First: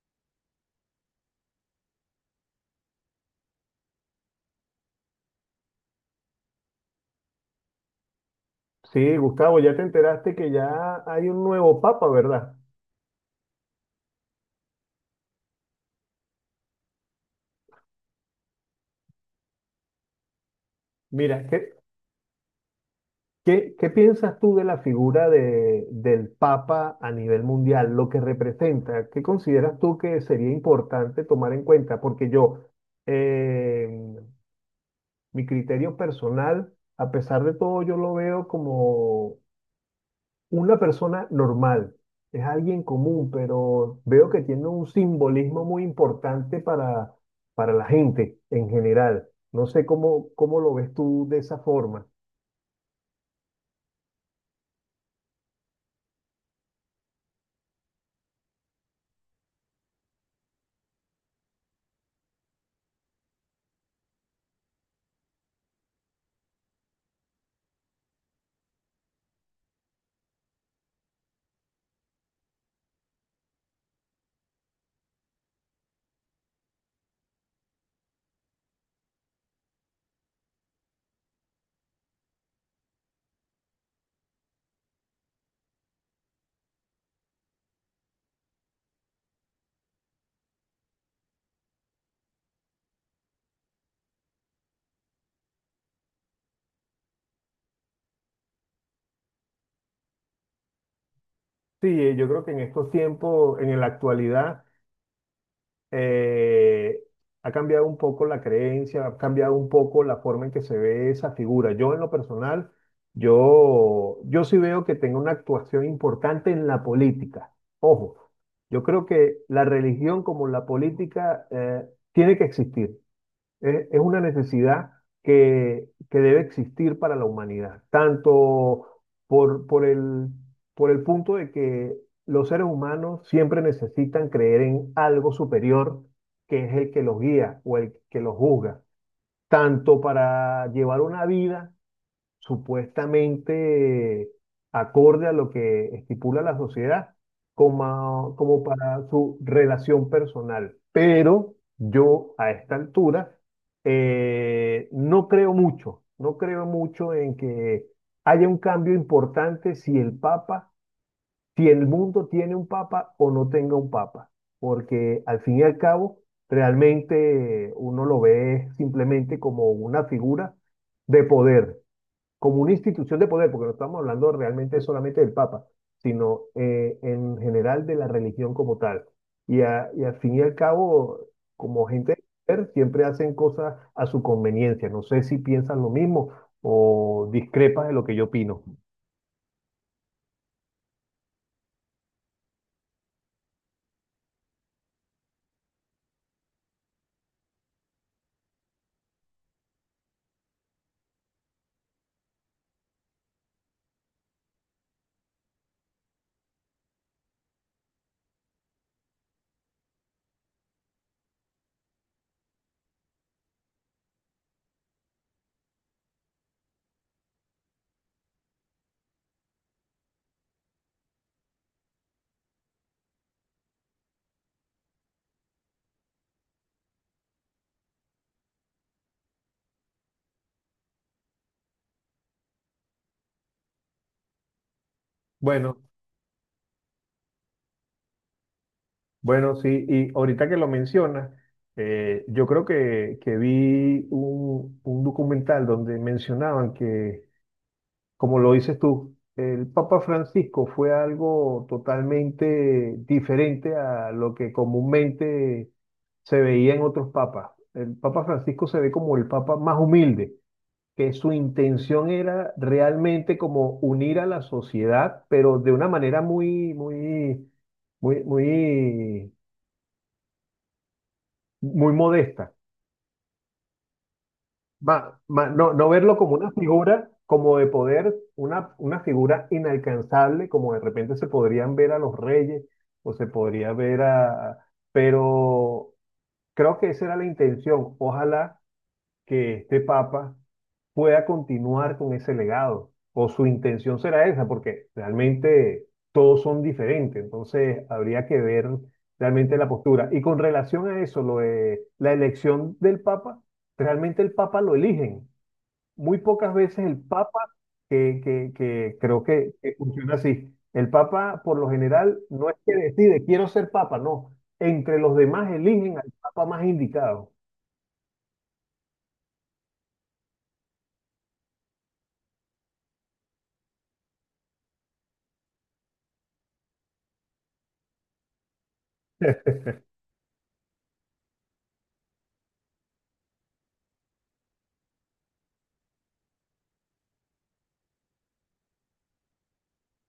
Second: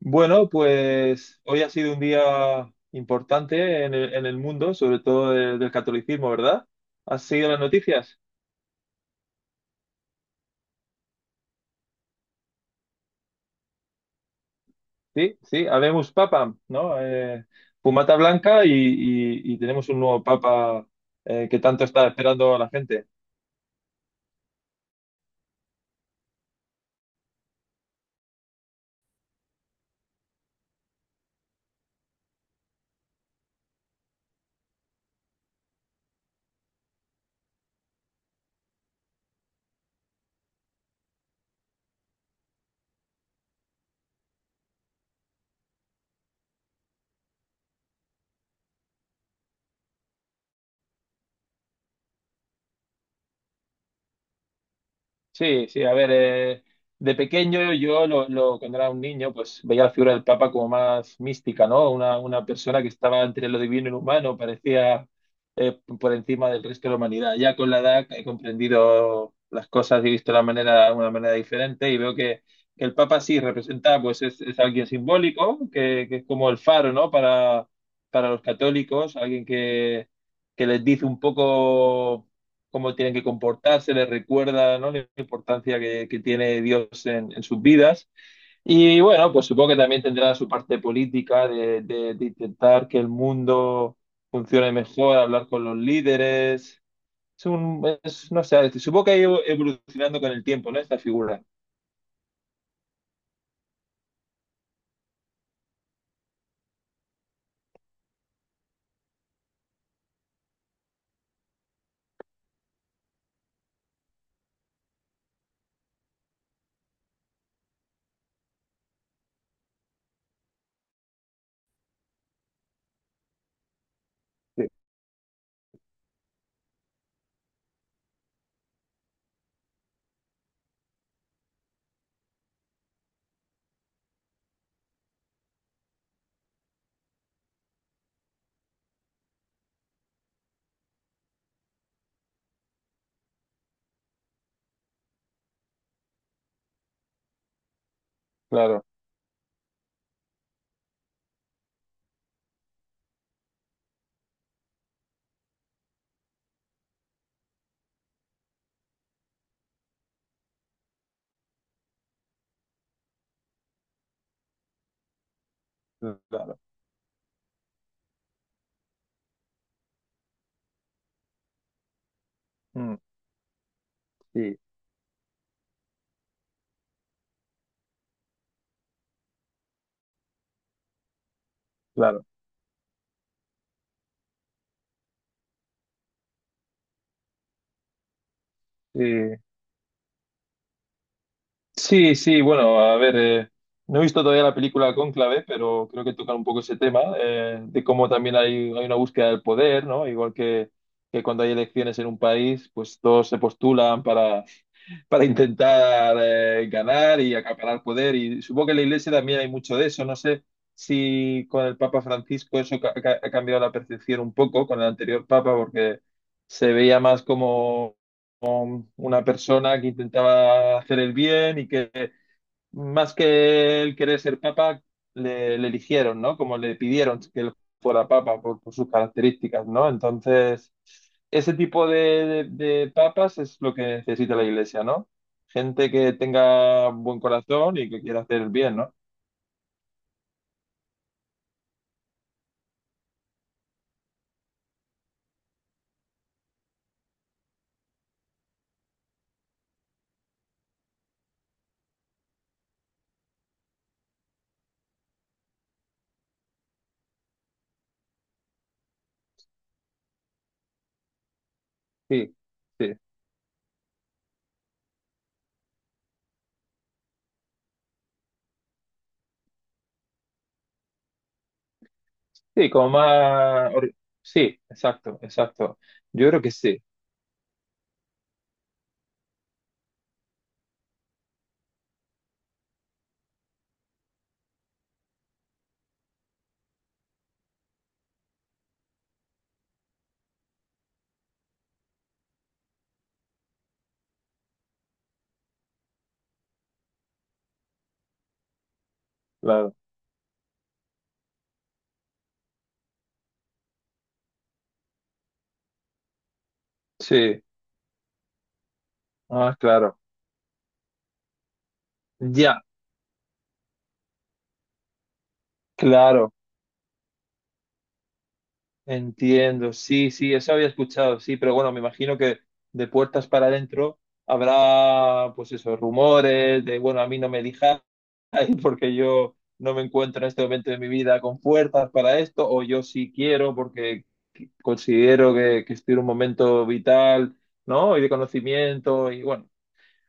Bueno, pues hoy ha sido un día importante en el mundo, sobre todo del catolicismo, ¿verdad? ¿Has seguido las noticias? Sí, Gustavo, ya te enteraste que ya hay un nuevo papa, ¿verdad? Sí, sí, habemos papa, ¿no? Fumata blanca y tenemos un nuevo papa Mira, que ¿qué, tanto está esperando a la gente. qué, qué piensas tú de la figura de, del papa a nivel mundial, lo que representa? ¿Qué consideras tú que sería importante tomar en cuenta? Porque yo, eh, mi criterio personal, a pesar de todo, yo lo veo como una persona normal, es alguien común, pero veo que tiene un simbolismo muy importante para la gente en general. No sé cómo, cómo lo ves tú de esa forma. Sí, sí, a ver, de pequeño yo cuando era un niño pues veía la figura del Papa como más mística, ¿no? Una persona que estaba entre lo divino y lo humano, parecía por encima del resto de la humanidad. Ya con la edad he comprendido las cosas y he visto la manera, una manera diferente y veo que el Papa sí representa, pues es alguien simbólico, que es como el faro, ¿no? Para los católicos, alguien que les dice un poco cómo tienen que comportarse, les recuerda, ¿no? Importancia que tiene Dios en sus vidas. Y bueno, pues supongo que también tendrá su parte política de, de intentar que el mundo funcione mejor, hablar con los líderes. Es un, es, no sé, supongo que ha ido evolucionando con el tiempo, ¿no? Esta figura. Sí, yo creo que en estos tiempos, en la actualidad, eh, ha cambiado un poco la creencia, ha cambiado un poco la forma en que se ve esa figura. Yo en lo personal, yo sí veo que tenga una actuación importante en la política. Ojo, yo creo que la religión como la política tiene que existir. Es una Sí, necesidad que debe existir para la humanidad, tanto por, por el, por el punto de que los seres humanos siempre necesitan creer en algo superior, que es el que los guía o el que los juzga, tanto para llevar una vida supuestamente acorde a lo que estipula la sociedad, como, como claro, para su relación personal. Pero yo a esta altura no creo mucho, no creo mucho en que haya un cambio importante si el Papa, si el mundo tiene un Papa o no tenga un Papa, porque al fin y al cabo claro. realmente uno lo ve simplemente como una figura de poder, como una Mm, institución de poder, porque no estamos hablando sí, realmente solamente del Papa, sino en general de la religión como tal. Y, y al fin y al cabo, como gente de claro. poder, siempre hacen cosas a su conveniencia. No sé si piensan lo mismo o discrepas de lo que yo opino. Sí. Sí, sí, bueno, a ver, no he visto todavía la película Cónclave, pero creo que tocan un poco ese tema, de cómo también hay una búsqueda del poder, ¿no? Igual que cuando hay elecciones en un país, pues todos se postulan para intentar ganar y acaparar poder. Y supongo que en la Iglesia también hay mucho de eso. No sé si con el Papa Francisco eso ha cambiado la percepción un poco con el anterior Papa, porque se veía más como una persona que intentaba hacer el bien y que más que él querer ser papa, le eligieron, ¿no? Como le pidieron que él fuera papa por sus características, ¿no? Entonces, ese tipo de, de papas es lo que necesita la iglesia, ¿no? Bueno, Gente que tenga buen corazón y que quiera hacer el bien, ¿no? bueno, sí, y ahorita que lo mencionas, yo creo que vi un documental donde mencionaban que, como lo dices tú, el Papa Francisco fue algo totalmente diferente a lo que comúnmente se veía en otros papas. El Papa Francisco se ve como el papa más humilde, que su intención Sí, era sí, realmente como unir a la sociedad, pero de una manera muy, muy, muy, muy, muy modesta. sí, como más... Sí, exacto, No, exacto. no verlo Yo como creo que una sí, figura, como de poder, una figura inalcanzable, como de repente se podrían ver a los reyes o se podría ver a... Pero creo que esa era la intención. Ojalá que este papa pueda continuar con ese legado, o su intención será esa, porque realmente todos son diferentes. Entonces habría que ver realmente la claro. postura. Y con relación a eso, lo de la elección del papa, realmente el papa lo eligen muy pocas veces el Papa Sí, que creo ah, que claro. funciona así. El Papa, por lo general, no es Ya, que decide, quiero ser Papa, no. Entre los demás eligen al claro. Papa más indicado. Entiendo, sí, sí, eso había escuchado, sí, pero bueno, me imagino que de puertas para adentro habrá, pues eso, rumores de, bueno, a mí no me dijáis porque yo no me encuentro en este momento de mi vida con fuerzas para esto, o yo sí quiero porque considero que estoy en un momento vital, ¿no? Y de conocimiento, y bueno,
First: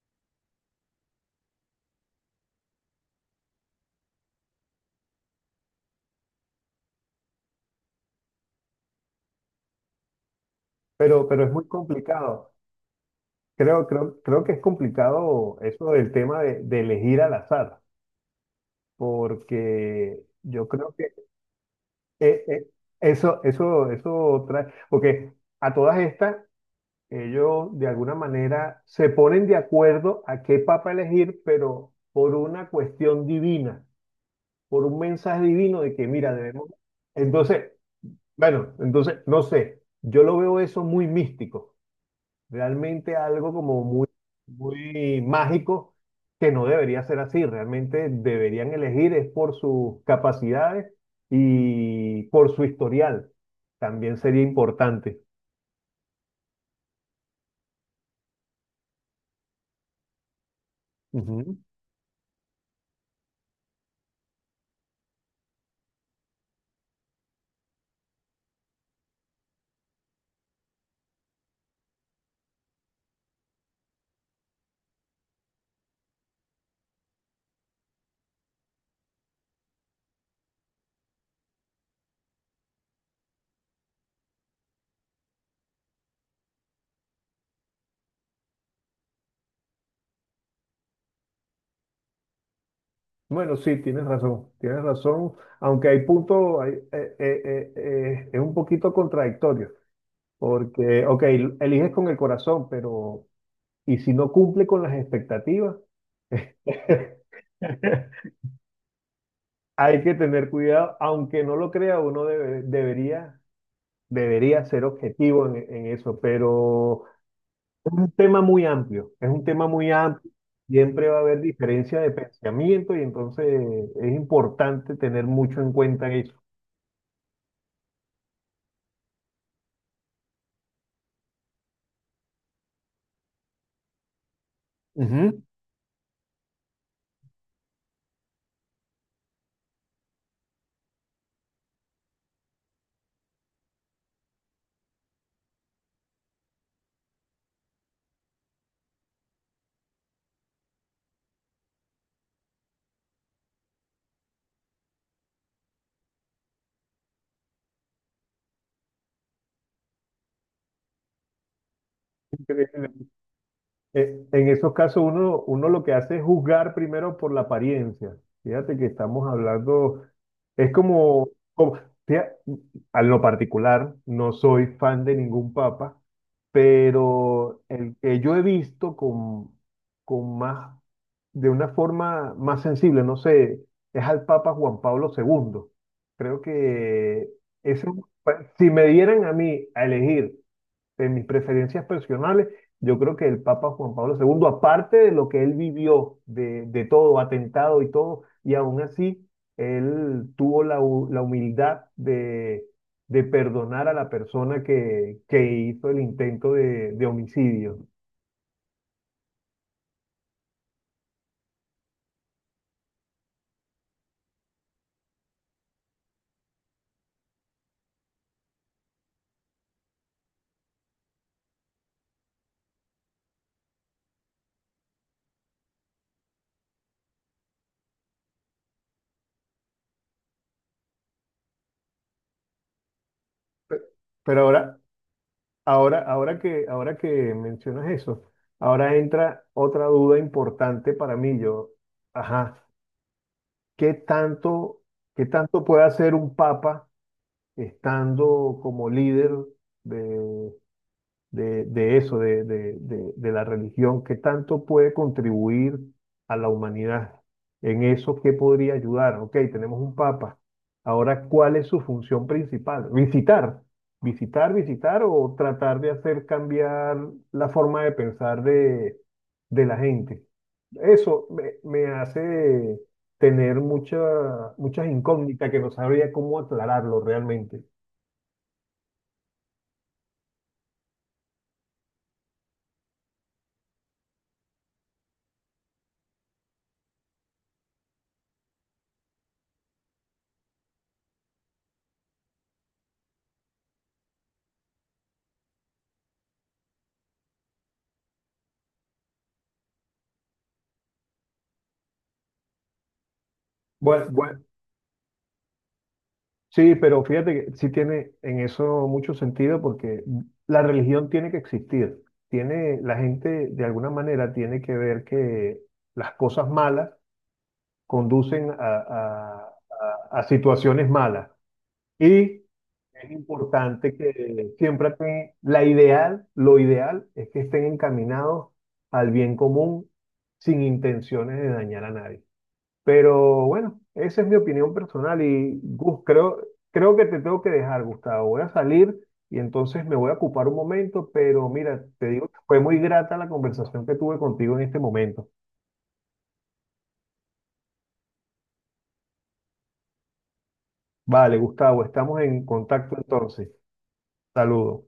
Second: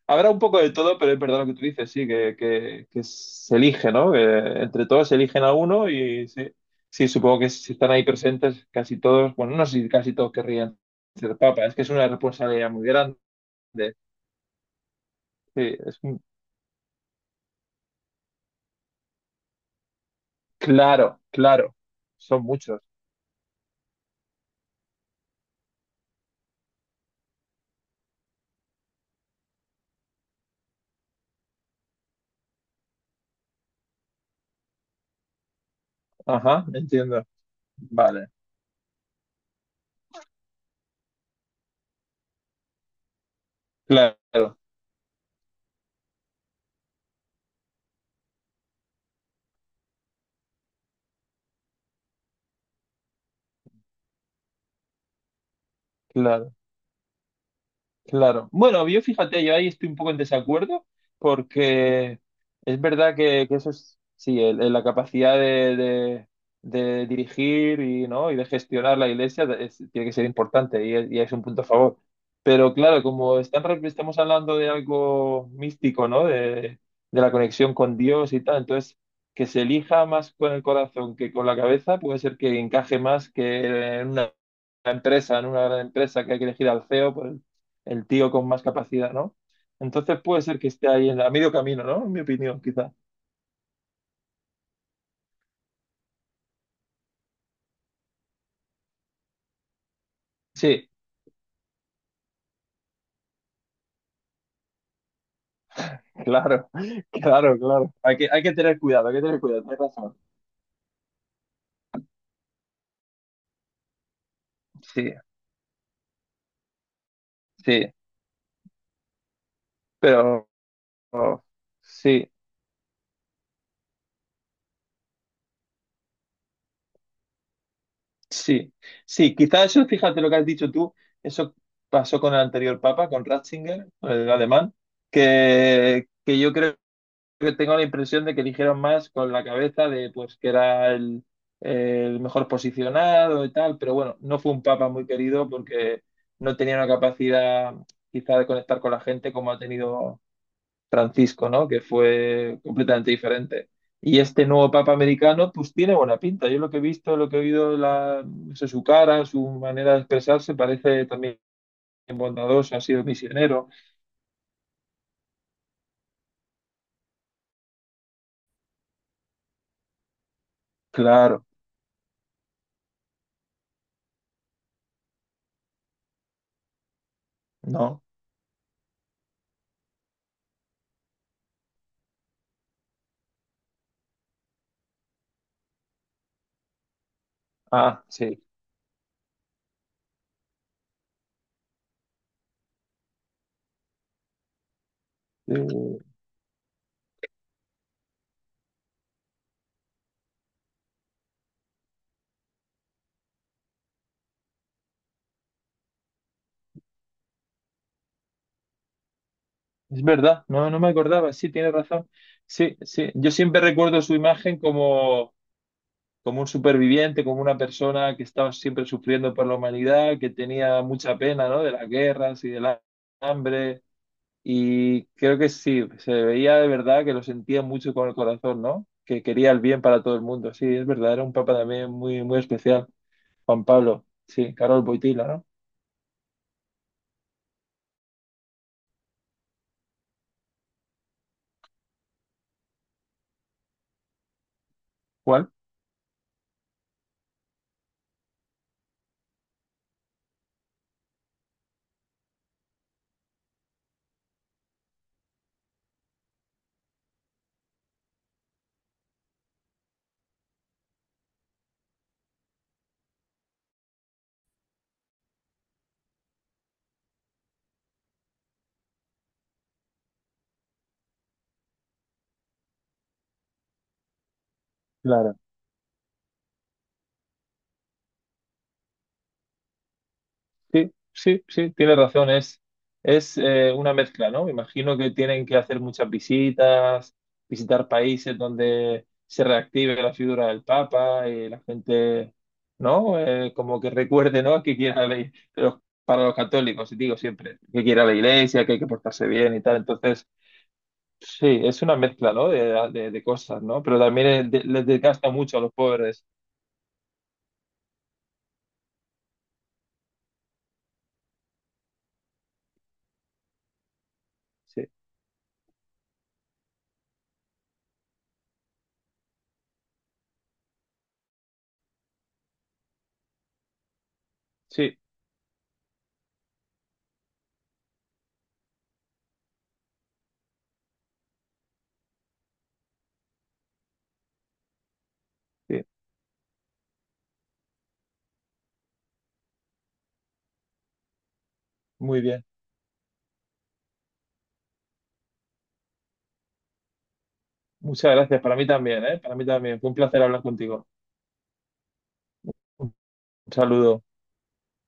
habrá un poco de todo, pero es verdad lo que tú dices, sí, que, que se elige, ¿no? Que entre todos se eligen a uno y sí, sí, supongo que si están ahí presentes casi todos, bueno, no sé si casi todos querrían ser pero es papa, muy es que es una complicado. responsabilidad muy grande. Creo, creo, creo que es complicado Sí, eso del tema de elegir al azar, porque yo creo que claro, claro, eh, son eh, muchos. eso, eso, eso trae, porque a todas estas, ellos de alguna manera se ponen de acuerdo a qué papa elegir, pero por una cuestión divina, por un mensaje divino de que, mira, Ajá, debemos... entiendo. Entonces, Vale, bueno, entonces, no sé, yo lo veo eso muy místico, realmente algo como muy, claro, muy mágico, que no debería ser así, realmente deberían elegir es por sus capacidades y por su historial, también sería importante. claro. Claro. Bueno, yo fíjate, yo ahí estoy un poco en desacuerdo porque es verdad que eso es, sí, la capacidad de, de- de dirigir y, ¿no? y de gestionar la iglesia tiene que ser importante y es un punto a favor. Pero claro, como están, estamos hablando de algo místico, ¿no? De la conexión con Dios y tal, entonces que se elija más con el corazón que con la cabeza puede ser que encaje más que en una empresa, en una gran empresa que hay que elegir al CEO, pues el tío con más capacidad, ¿no? Entonces puede ser que esté ahí en a medio camino, ¿no? En mi opinión, quizás. Bueno, sí, tienes razón, aunque hay puntos, es un poquito contradictorio, Sí, porque, ok, eliges con el corazón, pero ¿y si no cumple con las expectativas? claro, claro, claro. Hay que tener cuidado, hay que tener cuidado, tienes Hay que razón. tener cuidado, aunque no lo crea, debería, debería ser Sí, objetivo en eso, pero es sí, un tema muy amplio, es un tema muy amplio, pero siempre va a haber oh, diferencia de sí, pensamiento y entonces es importante tener mucho en cuenta eso. sí, sí, quizás eso, fíjate lo que has dicho tú, eso pasó con el anterior papa, con Ratzinger, con el alemán, Ujú. Que yo creo que tengo la impresión de que eligieron más con la cabeza de pues que era el mejor posicionado y tal, pero bueno, no fue un papa muy querido porque no tenía una capacidad quizá de conectar con la gente como ha tenido Francisco, ¿no? Que fue completamente diferente. Y este nuevo papa americano pues tiene buena pinta. Yo lo que he visto, lo que he oído, la, no sé, su cara, su manera de expresarse parece también bondadoso, ha sido Increíble. misionero. En esos casos uno, uno lo que hace es juzgar primero por la apariencia. Fíjate que estamos hablando, es como, Claro, como fía- a lo particular, no soy fan de ningún papa, pero el ¿no? que yo he visto con más, de una forma más sensible, no sé, es al Papa Juan Pablo II. Creo que ese, Ah, sí. si me dieran a mí a elegir en mis preferencias personales, yo creo que el Papa Juan Pablo II, aparte de lo que él Eh, vivió, de todo, atentado y todo, y aún así, él tuvo la, la humildad de perdonar a la persona que hizo el intento de homicidio. es verdad, no, no me acordaba, sí, tiene razón. Sí, sí, yo siempre recuerdo su imagen como, como un superviviente, como una persona que estaba siempre sufriendo por la humanidad, que tenía mucha pena, ¿no? De las guerras y del hambre. Y creo que sí, se veía de verdad que lo sentía mucho con el corazón, ¿no? Que quería el bien para todo el mundo. Sí, es verdad, era un papa también muy, muy especial, Juan Pablo. Pero Sí, ahora, Carol Boitila, ¿no? ahora, ahora que mencionas eso, ahora entra otra duda importante para mí. Yo, ajá, ¿qué tanto, qué ¿Cuál? tanto puede hacer un papa estando como líder de, de eso, de, de la religión? ¿Qué tanto puede contribuir a la humanidad? En eso, ¿qué podría ayudar? Ok, tenemos un papa. Ahora, ¿cuál es su función principal? Visitar, visitar, visitar o tratar de hacer cambiar la forma de pensar de la gente. Eso me, me hace tener mucha, muchas incógnitas que no sabría cómo aclararlo realmente. Sí, sí, sí, tienes razón, es una mezcla, ¿no? Me imagino que tienen que hacer muchas visitas, visitar países donde se reactive la figura del Papa y la gente, ¿no? Como que recuerde, ¿no? Que quiera la, para los católicos, y digo siempre, que quiera la iglesia, que hay que portarse bien y tal. Entonces, sí, es una mezcla, ¿no? De, de cosas, ¿no? Pero Bueno, también bueno, les desgasta mucho a los pobres. sí, pero fíjate que sí tiene en eso mucho sentido porque la religión tiene que existir. Tiene, la gente de alguna manera tiene que Sí, ver que las cosas malas conducen a, a situaciones malas. Y es importante que siempre sí, la ideal, lo ideal es que estén encaminados al bien común, sin intenciones de dañar a nadie. Pero bueno, esa es mi opinión personal y sí, Gus, creo, creo que te tengo que dejar, Gustavo. Voy a salir y entonces me voy a ocupar un momento, pero mira, te muy digo que bien. fue muy grata la conversación que tuve contigo en este momento. Muchas gracias, para mí también, ¿eh? Para mí también. Fue un placer hablar contigo. Vale, Gustavo, estamos en Un contacto entonces. saludo. Saludos.